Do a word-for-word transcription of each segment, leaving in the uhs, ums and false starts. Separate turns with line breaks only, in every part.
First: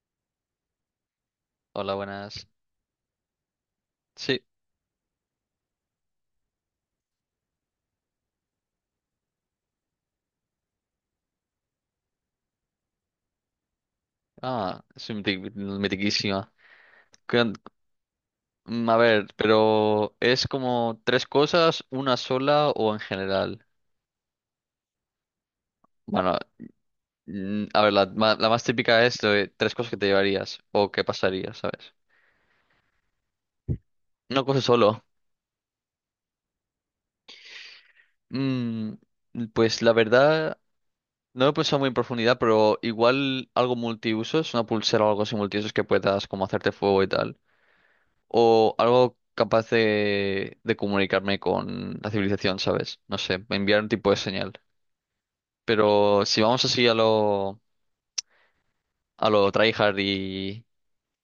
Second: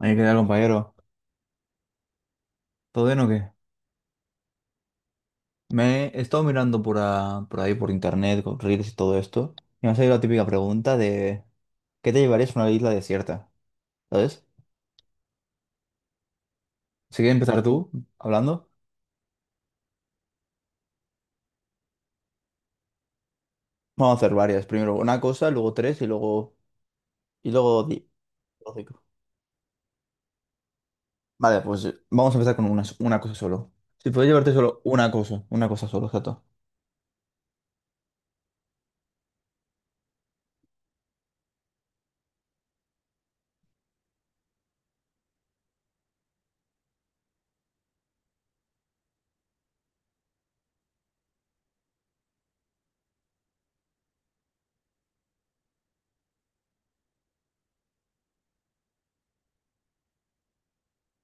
Hay que dar, compañero.
Hola, buenas.
¿Todo bien o qué?
Sí,
Me he estado mirando por, a- por ahí, por internet, con reels y todo esto. Y me ha salido la típica pregunta de ¿qué te llevarías a una isla desierta? ¿Sabes?
ah, es miti- mitiquísima.
Si quieres
Cuan-
empezar tú hablando,
mm, A ver, pero ¿es como tres cosas, una sola o en general?
vamos a hacer varias. Primero una cosa, luego tres y
Bueno,
luego y
mm, a
luego
ver, la,
di-
ma- la más
luego cinco.
típica es de tres cosas que te llevarías o qué pasaría,
Vale, pues
¿sabes?
eh, vamos a empezar con una, una cosa solo. Si puedes
Una
llevarte
cosa
solo
solo.
una cosa, una cosa solo, exacto.
Mm, pues la verdad, no lo he pensado muy en profundidad, pero igual algo multiusos, una pulsera o algo así multiusos que puedas como hacerte fuego y tal. O algo capaz de, de comunicarme con la civilización, ¿sabes? No sé, enviar un tipo de señal. Pero si vamos así a lo, a lo tryhard y,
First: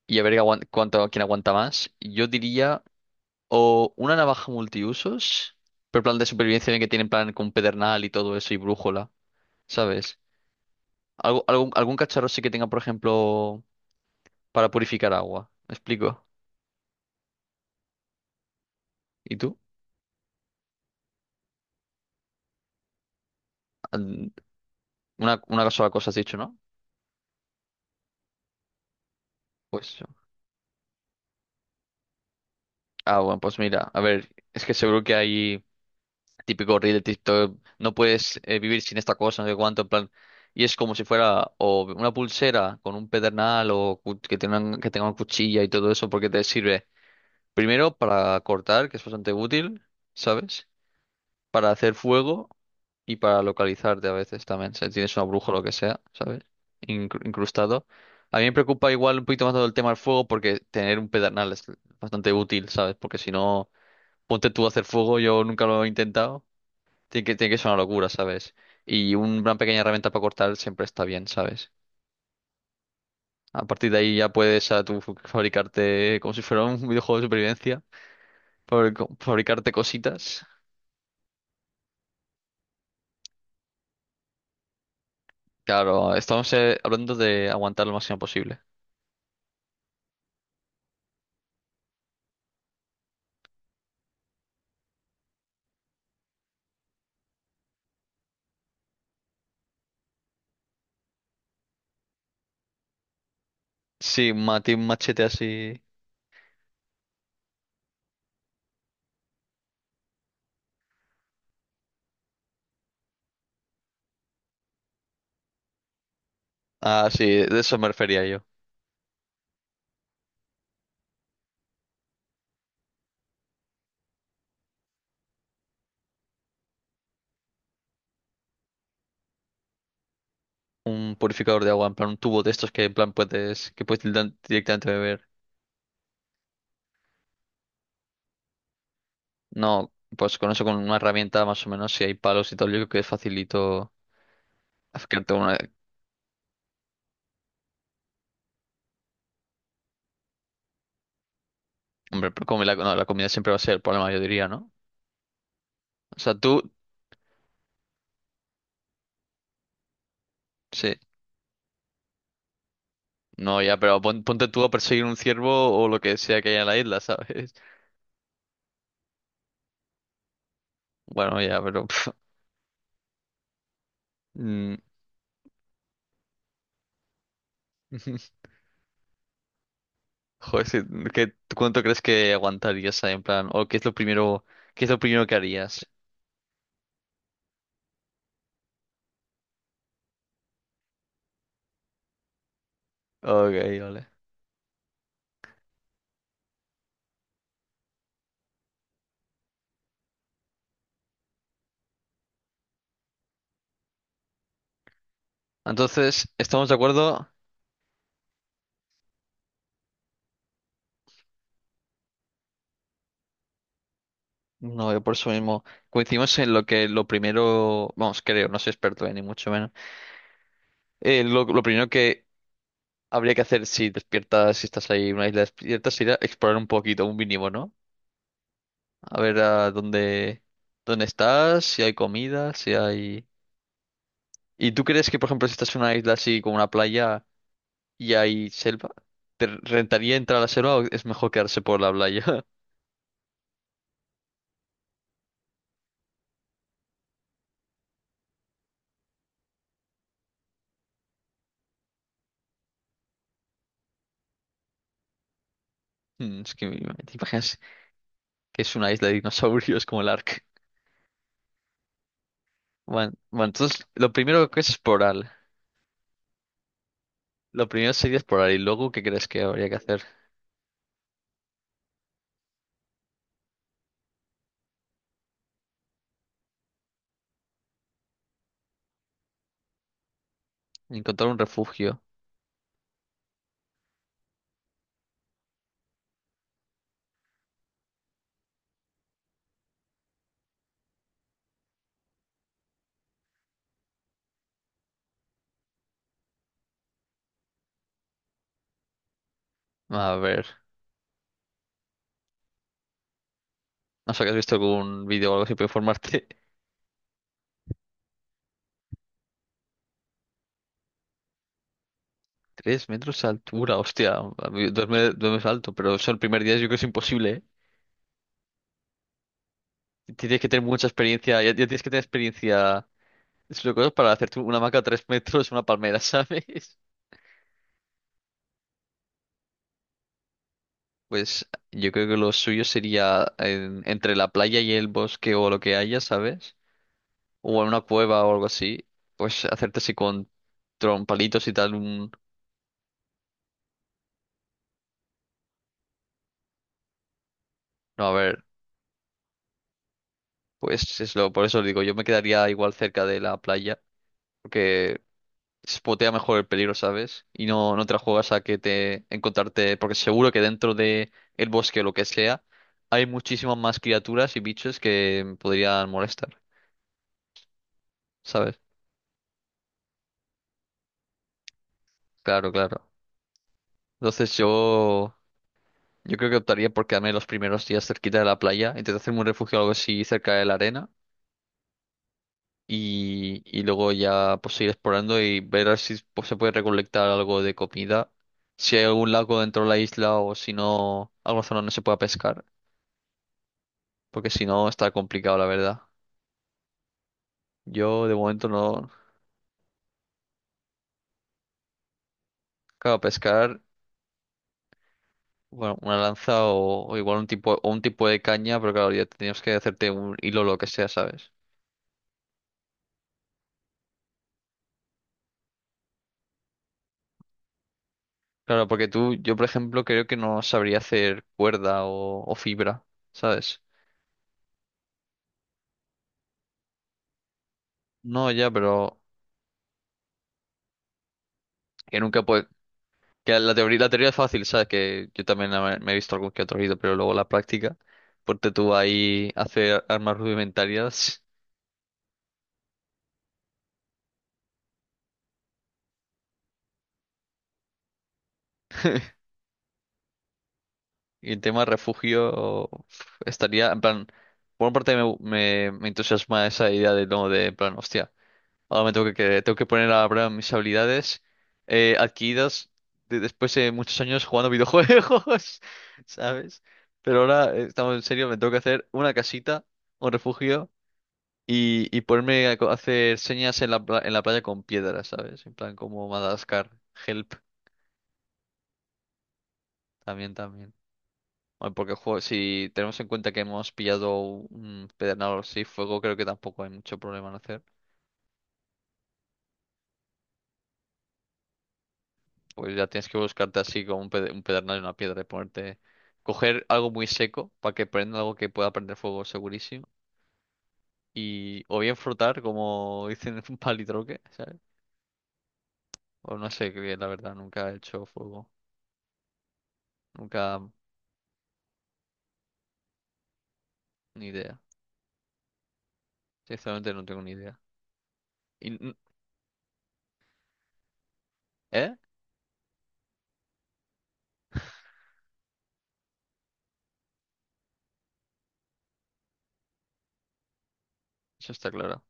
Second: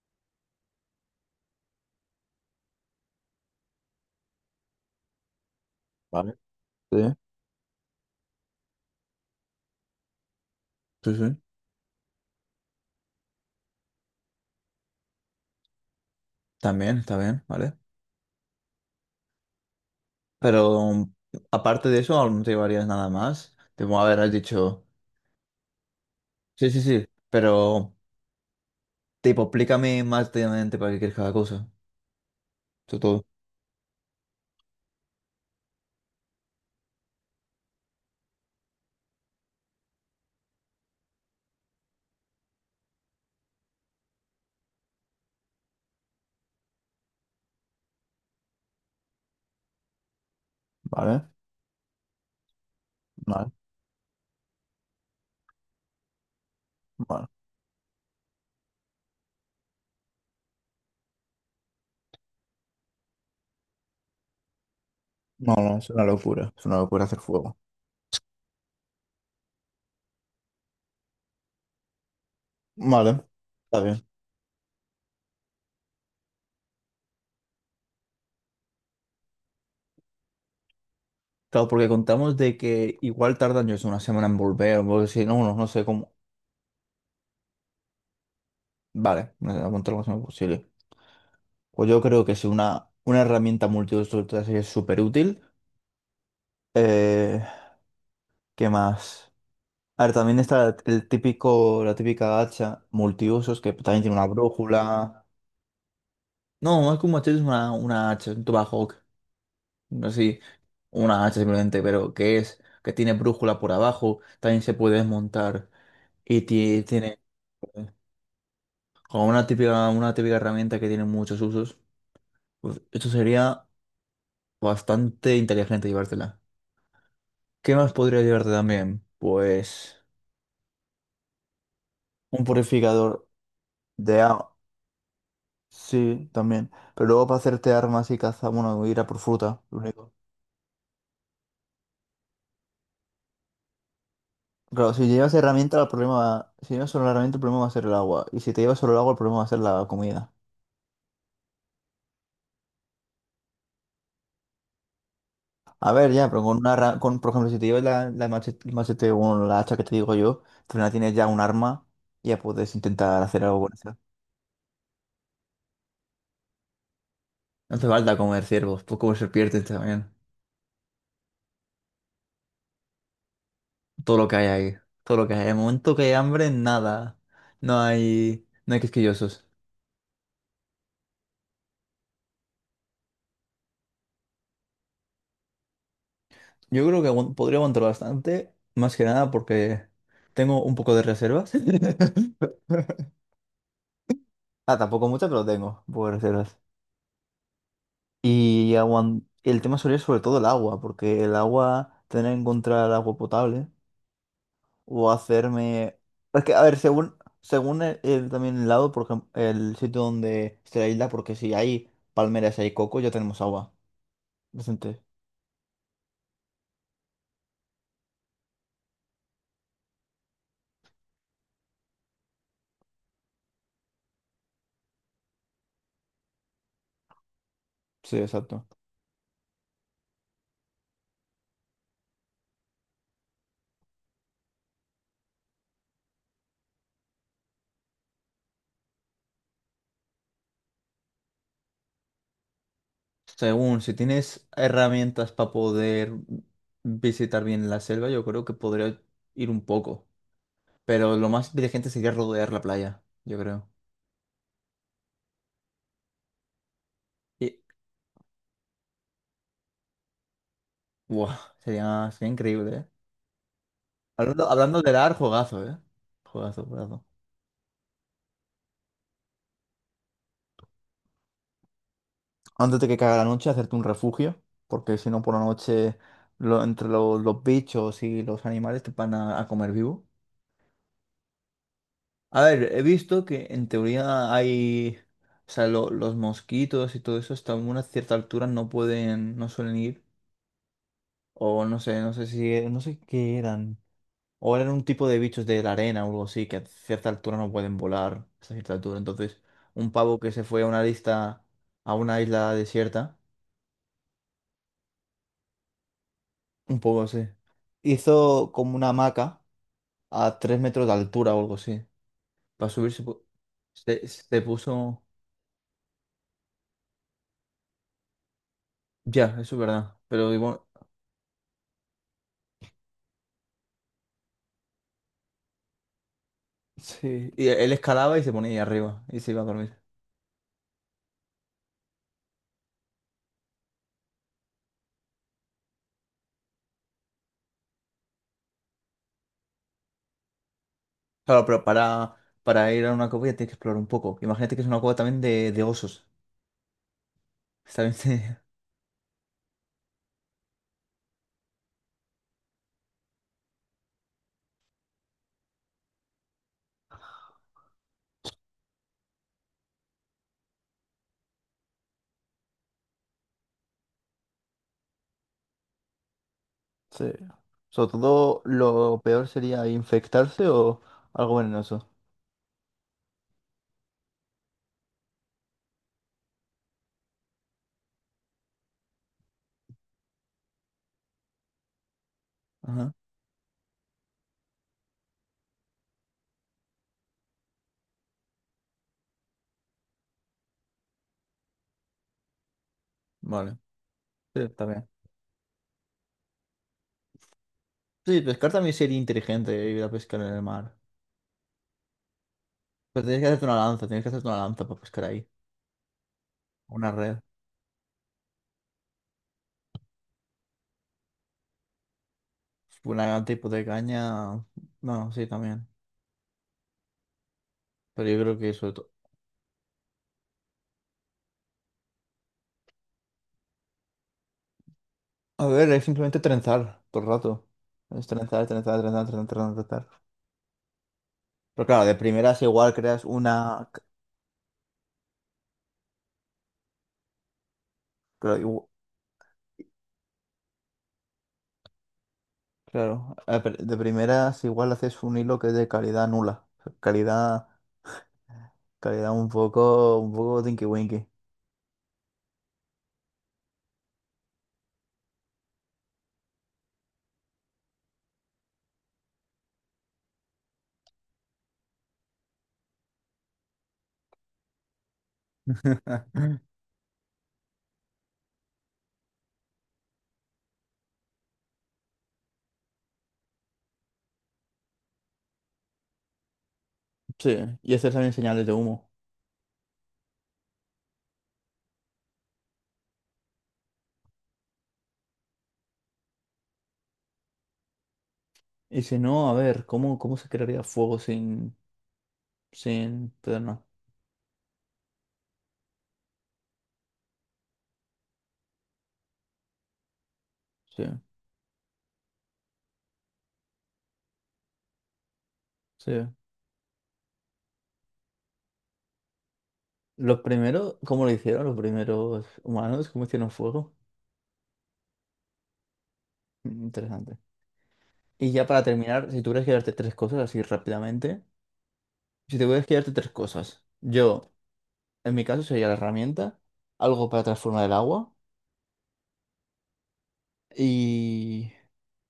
y a ver aguan- cuánto, quién aguanta más, yo diría o una navaja multiusos, pero plan de
Vale.
supervivencia en el que tienen
Sí,
plan con pedernal y todo eso y brújula, ¿sabes?
sí, sí.
Algo, algún, algún cacharro sí que tenga, por ejemplo, para purificar agua, ¿me explico?
También, está bien, ¿vale?
¿Y tú?
Pero um, aparte de eso, aún no te llevarías nada más. Te a ver, has
An-
dicho.
Una, una sola cosa has dicho, ¿no?
Sí, sí, sí, pero tipo,
Pues
explícame más detalladamente para qué quieres cada cosa, sobre
Ah,
todo.
bueno, pues mira, a ver, es que seguro que hay típico reel de TikTok, no puedes eh, vivir sin esta cosa, no sé cuánto, en plan, y es como si fuera o una pulsera con un pedernal o cu- que tengan, que tenga una cuchilla y todo eso, porque te sirve primero para cortar, que es bastante útil, ¿sabes?
Vale,
Para hacer fuego y para
vale,
localizarte a veces también, si tienes una bruja o lo que sea, ¿sabes? Incru-
vale.
incrustado. A mí me preocupa igual un poquito más todo el tema del fuego porque tener un pedernal es bastante útil, ¿sabes? Porque si no... Ponte tú a hacer fuego, yo
No,
nunca
no,
lo he
es una
intentado.
locura. Es una locura hacer
Tiene que, tiene
fuego.
que ser una locura, ¿sabes? Y un- una pequeña herramienta para cortar siempre está bien, ¿sabes?
Vale,
A
está
partir de
bien.
ahí ya puedes a tú fabricarte como si fuera un videojuego de supervivencia, fabric- fabricarte cositas.
Claro, porque contamos de que igual tardan yo sé, una semana en volver, o si no, no, no sé cómo.
Claro, estamos eh, hablando de aguantar lo máximo posible.
Vale, no a aguantar lo más semana posible. Pues yo creo que si una, una herramienta multiuso así es súper útil. Eh, ¿qué más? A ver, también está el típico, la típica hacha multiusos que también tiene una
Sí, un mate- un machete
brújula.
así.
No, es que un machete es una, una hacha, es un tomahawk, así, una hacha simplemente, pero que es, que tiene brújula por abajo, también se puede desmontar y ti-
Ah,
tiene
sí, de eso me
eh,
refería yo.
como una típica, una típica herramienta que tiene muchos usos. Pues esto sería bastante inteligente llevártela. ¿Qué más podría llevarte también? Pues
Un purificador de agua, en plan un tubo
un
de estos que en plan
purificador
puedes que puedes
de agua.
directamente beber.
Sí, también. Pero luego para hacerte armas y caza, bueno, ir a por fruta, lo
No,
único.
pues con eso, con una herramienta más o menos, si hay palos y tal, yo creo que es facilito
Claro, si llevas
acercarte a una...
herramienta, el problema va... Si llevas solo la herramienta, el problema va a ser el agua. Y si te llevas solo el agua, el problema va a ser la comida.
Hombre, pero como la, no, la comida siempre va a ser el problema, yo diría, ¿no?
A ver,
O
ya,
sea,
pero con
tú,
una... ra- Con, por ejemplo, si te llevas la, la machete, el machete o la hacha que te digo yo, al final
sí,
tienes ya un arma y ya puedes intentar hacer algo
no,
con
ya,
eso.
pero pon- ponte tú a perseguir un ciervo o lo que sea que haya en la isla, ¿sabes?
No te falta comer ciervos, pues comer serpientes también.
Bueno, ya, pero... pf,
Todo lo que hay
mm,
ahí. Todo lo que hay. En el momento que hay hambre, nada. No hay... No hay quisquillosos.
joder, sí, ¿qué, tú cuánto crees que aguantarías ahí, en plan? ¿O qué es lo primero, qué es lo primero que harías?
Yo creo que aguant- podría aguantar bastante, más que nada porque tengo un poco de reservas.
Ok, vale.
Ah, tampoco mucha, pero tengo, por reservas. Y aguan- el tema sería sobre todo el agua, porque el agua, tener que encontrar agua potable o hacerme...
Entonces,
Es que, a
¿estamos de
ver, según,
acuerdo?
según el- el- también el lado, por ejemplo, el sitio donde esté la isla, porque si hay palmeras y hay coco, ya tenemos agua.
No, yo
Decente.
por eso mismo coincidimos en lo que lo primero, vamos, creo, no soy experto, eh, ni mucho menos. Eh, lo, lo primero que habría que hacer si despiertas, si estás ahí en una isla despierta, sería explorar un poquito, un mínimo, ¿no?
Sí, exacto.
A ver a dónde, dónde estás, si hay comida, si hay... ¿Y tú crees que, por ejemplo, si estás en una isla así como una playa y hay selva, te rentaría entrar a la selva o es mejor quedarse por la playa?
Según, si tienes herramientas para poder visitar bien la selva, yo creo que podría ir un poco. Pero lo más inteligente sería rodear la playa, yo creo.
Mm, Es que me- te imaginas que es una isla de dinosaurios como el Ark.
Buah, sería, sería increíble, ¿eh?
Bueno, bueno, entonces lo
Hablando,
primero que es
hablando de dar,
explorar.
juegazo, ¿eh? Juegazo, juegazo.
Lo primero sería explorar y luego ¿qué crees que habría que hacer?
Antes de que caiga la noche, hacerte un refugio, porque si no, por la noche, lo- entre lo- los bichos y los animales te van a, a comer vivo.
Encontrar un refugio.
A ver, he visto que en teoría hay, o sea, lo- los mosquitos y todo eso hasta una cierta altura no pueden, no suelen ir, o no sé, no sé si, no sé qué eran. O eran un tipo de bichos de la arena o algo así, que a cierta altura no pueden volar, hasta cierta altura. Entonces, un
A
pavo que se
ver,
fue a una lista, a una isla desierta,
no sé, ¿has visto algún vídeo o algo así para informarte?
un poco así, hizo como una hamaca a tres metros de altura o algo así. Para
Tres
subirse
metros
pu-
de altura,
se,
hostia,
se
a mí dos,
puso...
me- dos metros alto, pero eso el primer día yo creo que es imposible, ¿eh?
Ya, eso es verdad. Pero
Tienes que
igual,
tener mucha experiencia, ya, ya tienes que tener experiencia es lo que es para hacerte una hamaca a tres metros, una palmera, ¿sabes?
sí. Y él escalaba y se ponía ahí arriba y se iba a dormir.
Pues yo creo que lo suyo sería en- entre la playa y el bosque o lo que haya, ¿sabes?, o en una cueva o algo así, pues hacerte así con
Claro,
trompalitos y
pero
tal, un...
para, para ir a una cueva ya tienes que explorar un poco. Imagínate que es una cueva también de, de osos. Está bien.
No, a ver, pues es lo, por eso digo, yo me quedaría igual cerca de la playa, porque spotea mejor el peligro, ¿sabes? Y no, no te la juegas a que te encontrarte, porque seguro que dentro de el bosque o lo que sea, hay muchísimas más criaturas y bichos que podrían molestar,
Sí. Sobre todo
¿sabes?
lo peor sería infectarse o algo venenoso.
Claro, claro. Entonces yo, yo creo que optaría por quedarme los primeros días cerquita de la playa, intentar hacerme un refugio o algo así cerca de la arena
Ajá.
y, y luego ya pues ir explorando y ver a ver si pues, se puede recolectar algo de comida. Si hay algún lago dentro de la isla o si no, alguna zona no se pueda pescar,
Vale.
porque
Sí,
si
está
no
bien.
está complicado, la verdad. Yo de
Sí,
momento
pescar también
no,
sería inteligente ir a pescar en el mar.
claro,
Pero tienes que hacerte una
pescar,
lanza, tienes que hacerte una lanza para pescar ahí.
bueno, una lanza o,
Una
o igual
red.
un tipo, o un tipo de caña, pero claro, ya tenías que hacerte un hilo o lo que sea, ¿sabes?
Una tipo de caña. No sí, también. Pero yo creo que
Claro,
sobre
porque
todo.
tú, yo por ejemplo, creo que no sabría hacer cuerda o, o fibra, ¿sabes?
A ver, es simplemente trenzar todo el rato. Es
No,
trenzar,
ya,
trenzar,
pero
trenzar, trenzar, trenzar. Trenzar. Pero claro, de
que nunca
primeras
puede.
igual creas
Que la
una.
teoría, la teoría es fácil, ¿sabes? Que yo también la- me he visto algún que otro vídeo, pero luego la práctica, ponte tú ahí a hacer armas rudimentarias
Claro, a pr- de primeras igual haces un hilo que es de calidad nula, calidad, calidad un poco, un poco tinky winky.
y el tema refugio uf, estaría, en plan, por una parte me, me, me entusiasma esa idea de, no, de, en plan, hostia, ahora me tengo que, que- tengo que poner a prueba mis habilidades eh, adquiridas de- después de muchos años jugando videojuegos, ¿sabes? Pero ahora, eh, estamos en serio, me tengo que hacer una casita, un refugio. Y, y ponerme a co- a hacer señas en la, pla- en la playa con piedras, ¿sabes? En plan como Madagascar, help,
Sí, y hacer también señales de humo.
también, también. Bueno, porque jo, si tenemos en cuenta que hemos pillado un pedernal así, fuego, creo que tampoco hay mucho problema en hacer.
Y si no, a ver, ¿cómo, cómo se crearía fuego sin,
Pues ya tienes
sin
que buscarte
pederna?
así como un, pede- un pedernal y una piedra y ponerte... Coger algo muy seco para que prenda algo que pueda prender fuego segurísimo.
Sí,
Y o bien frotar, como dicen, un palitroque, ¿sabes?
sí.
O no sé, que la verdad, nunca he hecho fuego.
Los
Nunca,
primeros, ¿cómo lo hicieron los primeros humanos? ¿Cómo hicieron fuego?
ni idea.
Mm.
Sinceramente no
Interesante.
tengo ni idea.
Y ya para
Y n-
terminar, si tuvieras que darte tres cosas así rápidamente,
¿Eh?
si te tuvieras que darte tres cosas, yo. En mi caso sería la herramienta, algo para transformar el agua y,
Eso está claro.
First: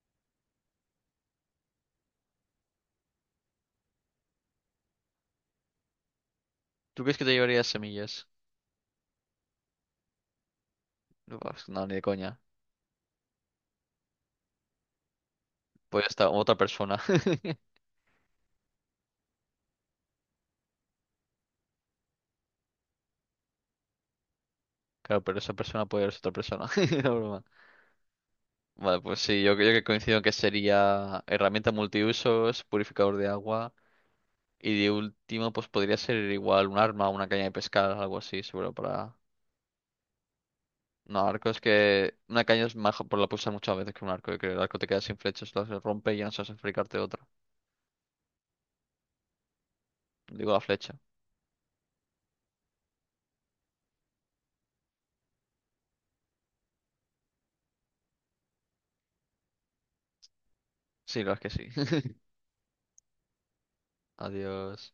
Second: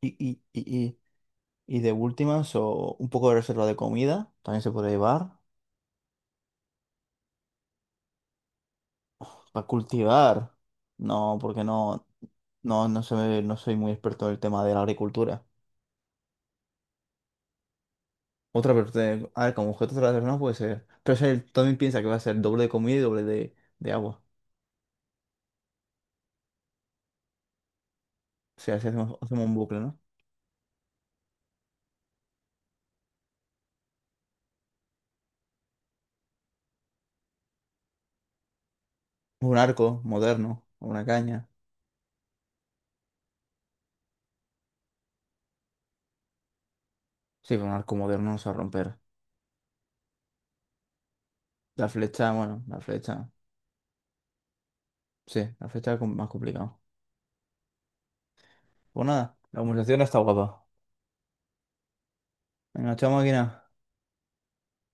y, y, y, y- y de últimas o un poco de reserva de comida, también se puede llevar.
¿Tú crees que te llevarías semillas?
Pues, para cultivar, no,
No,
porque
vas, no, ni de
no,
coña.
no, no, sé- no soy muy experto en el tema de la agricultura.
Puede estar otra persona.
Otra parte, a ver, como objeto no puede ser. Pero es el- también piensa que va a ser doble de comida y doble de, de agua.
Claro, pero esa persona puede ser otra persona. No, broma.
O sea, si
Vale,
hacemos,
pues sí,
hacemos un
yo creo
bucle,
que
¿no?
coincido en que sería herramienta multiusos, purificador de agua. Y de último, pues podría ser igual un arma, una caña de pescar, algo así, seguro para.
Un arco moderno, una
No,
caña.
arco es que. Una caña es mejor por la puedes usar muchas veces que un arco. Yo creo que el arco te queda sin flechas, las rompe y ya no sabes fabricarte otra.
Sí, pero un arco moderno no se va a romper.
Digo la flecha.
La flecha, bueno, la flecha. Sí, la fecha es com- más complicada. Pues nada, la conversación está guapa.
Sí, la verdad es que sí.
Venga, chao máquina.
Adiós.